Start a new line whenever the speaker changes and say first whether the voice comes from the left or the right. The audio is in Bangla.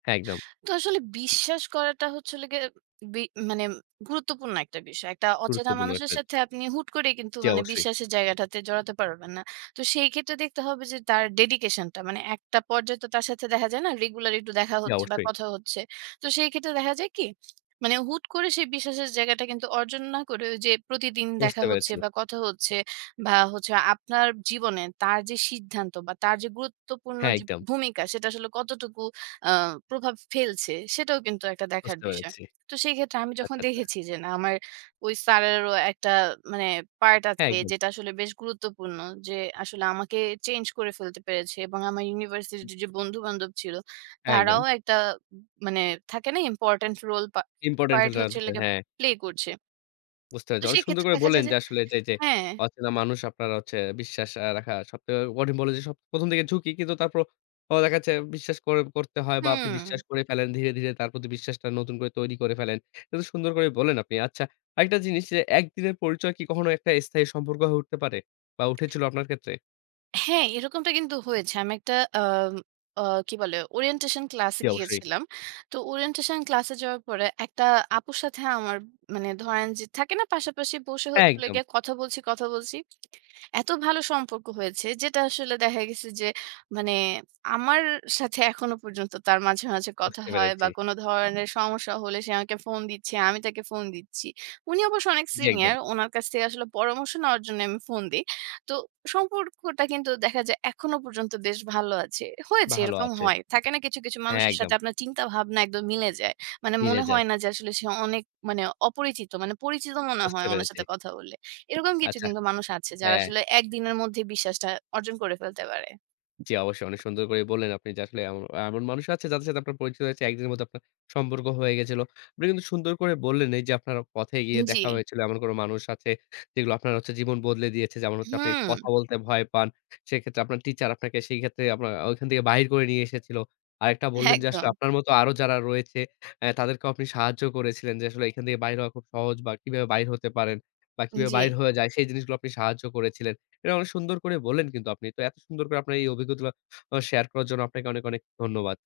left: একদম।
right: তো আসলে বিশ্বাস করাটা হচ্ছে, হল গিয়ে বি মানে গুরুত্বপূর্ণ একটা বিষয়। একটা অচেনা
left: গুরুত্বপূর্ণ
right: মানুষের
left: একটা।
right: সাথে, আপনি হুট করে, কিন্তু
left: জ্বী,
right: মানে
left: অবশ্যই।
right: বিশ্বাসের জায়গাটাতে জড়াতে পারবেন না। তো সেই ক্ষেত্রে দেখতে হবে যে, তার ডেডিকেশন টা। মানে একটা পর্যায়ে তো, তার সাথে দেখা যায় না, রেগুলার একটু দেখা হচ্ছে বা
left: অবশ্যই।
right: কথা হচ্ছে। তো সেই ক্ষেত্রে দেখা যায় কি, মানে হুট করে, সেই বিশ্বাসের জায়গাটা কিন্তু অর্জন না করে ঐ যে, প্রতিদিন
left: বুঝতে
right: দেখা হচ্ছে
left: পেরেছি।
right: বা কথা হচ্ছে বা হচ্ছে আপনার জীবনে তার যে সিদ্ধান্ত বা তার যে গুরুত্বপূর্ণ
left: হ্যাঁ,
right: যে
left: একদম।
right: ভূমিকা, সেটা আসলে কতটুকু আ প্রভাব ফেলছে। সেটাও কিন্তু একটা দেখার
left: বুঝতে
right: বিষয়।
left: পেরেছি।
right: তো সেই ক্ষেত্রে আমি যখন
left: আচ্ছা, আচ্ছা।
right: দেখেছি যে, না, আমার ওই স্যারেরও একটা মানে পার্ট
left: হ্যাঁ,
right: আছে,
left: একদম।
right: যেটা আসলে বেশ গুরুত্বপূর্ণ। যে আসলে আমাকে চেঞ্জ করে ফেলতে পেরেছে। এবং আমার ইউনিভার্সিটি
left: হুম।
right: তে যে বন্ধু-বান্ধব ছিল, তারাও
left: একদম।
right: একটা মানে থাকে না, ইম্পোর্টেন্ট রোল
left: ইম্পোর্টেন্ট
right: পার্ট
left: ফিলটা না
right: হচ্ছে
left: থাকলে, হ্যাঁ।
right: প্লে করছে।
left: বুঝতে
right: তো
left: পেরেছেন। অনেক
right: সেই
left: সুন্দর
right: ক্ষেত্রে
left: করে
right: দেখা
left: বললেন
right: যায় যে,
left: যে, আসলে যে, যে
right: হ্যাঁ
left: অচেনা মানুষ আপনার হচ্ছে, বিশ্বাস রাখা সব কঠিন। বললেন যে, প্রথম থেকে ঝুঁকি, কিন্তু তারপর দেখা যাচ্ছে, বিশ্বাস করতে হয় বা আপনি বিশ্বাস
right: হুম।
left: করে ফেলেন, ধীরে, ধীরে তার প্রতি, বিশ্বাসটা নতুন করে তৈরি করে ফেলেন। এটা সুন্দর করে বললেন আপনি। আচ্ছা, আরেকটা জিনিস যে, একদিনের পরিচয় কি, কখনো একটা স্থায়ী সম্পর্ক হয়ে উঠতে পারে বা উঠেছিল আপনার ক্ষেত্রে?
right: হ্যাঁ, এরকমটা কিন্তু হয়েছে। আমি একটা আ আ কি বলে ওরিয়েন্টেশন ক্লাসে
left: জী, অবশ্যই।
right: গিয়েছিলাম। তো ওরিয়েন্টেশন ক্লাসে যাওয়ার পরে, ১ টা আপুর সাথে আমার মানে ধরেন যে, থাকে না, পাশাপাশি বসে
left: হ্যাঁ,
right: হচ্ছে হল
left: একদম।
right: গিয়ে, কথা বলছি, কথা বলছি। এত ভালো সম্পর্ক হয়েছে, যেটা আসলে দেখা গেছে যে, মানে আমার সাথে এখনো পর্যন্ত তার মাঝে, মাঝে কথা
left: বুঝতে
right: হয় বা
left: পেরেছি।
right: কোন ধরনের সমস্যা হলে, সে আমাকে ফোন দিচ্ছে। আমি তাকে ফোন দিচ্ছি। উনি অবশ্য অনেক
left: জি, একদম।
right: সিনিয়র। উনার কাছ থেকে আসলে পরামর্শ নেওয়ার জন্য আমি ফোন দেই। তো সম্পর্ক টা কিন্তু দেখা যায়, এখনো পর্যন্ত বেশ ভালো আছে। হয়েছে,
left: ভাল
right: এরকম
left: আছে।
right: হয়। থাকে না, কিছু, কিছু
left: হ্যাঁ,
right: মানুষের
left: একদম।
right: সাথে আপনার চিন্তাভাবনা একদম মিলে যায়। মানে,
left: মিলে
right: মনে
left: যায়।
right: হয় না যে, আসলে সে অনেক মানে অপরিচিত। মানে পরিচিত মনে হয়,
left: বুঝতে
right: উনার
left: পেরেছি।
right: সাথে কথা বললে। এরকম কিছু
left: আচ্ছা।
right: কিন্তু মানুষ আছে, যারা
left: হ্যাঁ।
right: আসলে একদিনের মধ্যেই বিশ্বাসটা অর্জন করে ফেলতে পারে।
left: জ্বি, অবশ্যই অনেক সুন্দর করে বললেন আপনি যে, আসলে এম এমন মানুষ আছে, যাদের সাথে আপনার পরিচিত হয়েছে, ১ দিনের মধ্যে আপনার সম্পর্ক হয়ে গেছিল। আপনি কিন্তু সুন্দর করে বললেন এই যে, আপনার পথে গিয়ে
right: জ্বি।
left: দেখা হয়েছিল। এমন কোন মানুষ আছে, যেগুলো আপনার জীবন বদলে দিয়েছে। যেমন হচ্ছে, আপনি
right: হুম।
left: কথা বলতে ভয় পান। সেক্ষেত্রে আপনার টিচার, আপনাকে সেক্ষেত্রে আপনার ঐখান থেকে বাহির করে নিয়ে এসেছিল। আরেকটা বললেন যে, আসলে
right: একদম।
left: আপনার মতো আরো যারা রয়েছে, এ তাদেরকেও আপনি সাহায্য করেছিলেন যে আসলে এখান থেকে বাইর হওয়া খুব সহজ বা কিভাবে বাহির হতে পারেন বা কিভাবে বাহির
right: জ্বি।
left: হয়ে যায়, সেই জিনিসগুলো আপনি সাহায্য করেছিলেন। এটা অনেক সুন্দর করে বললেন কিন্তু আপনি তো এত সুন্দর করে, আপনার এই অভিজ্ঞতা গুলো শেয়ার করার জন্য, আপনাকে অনেক, অনেক ধন্যবাদ।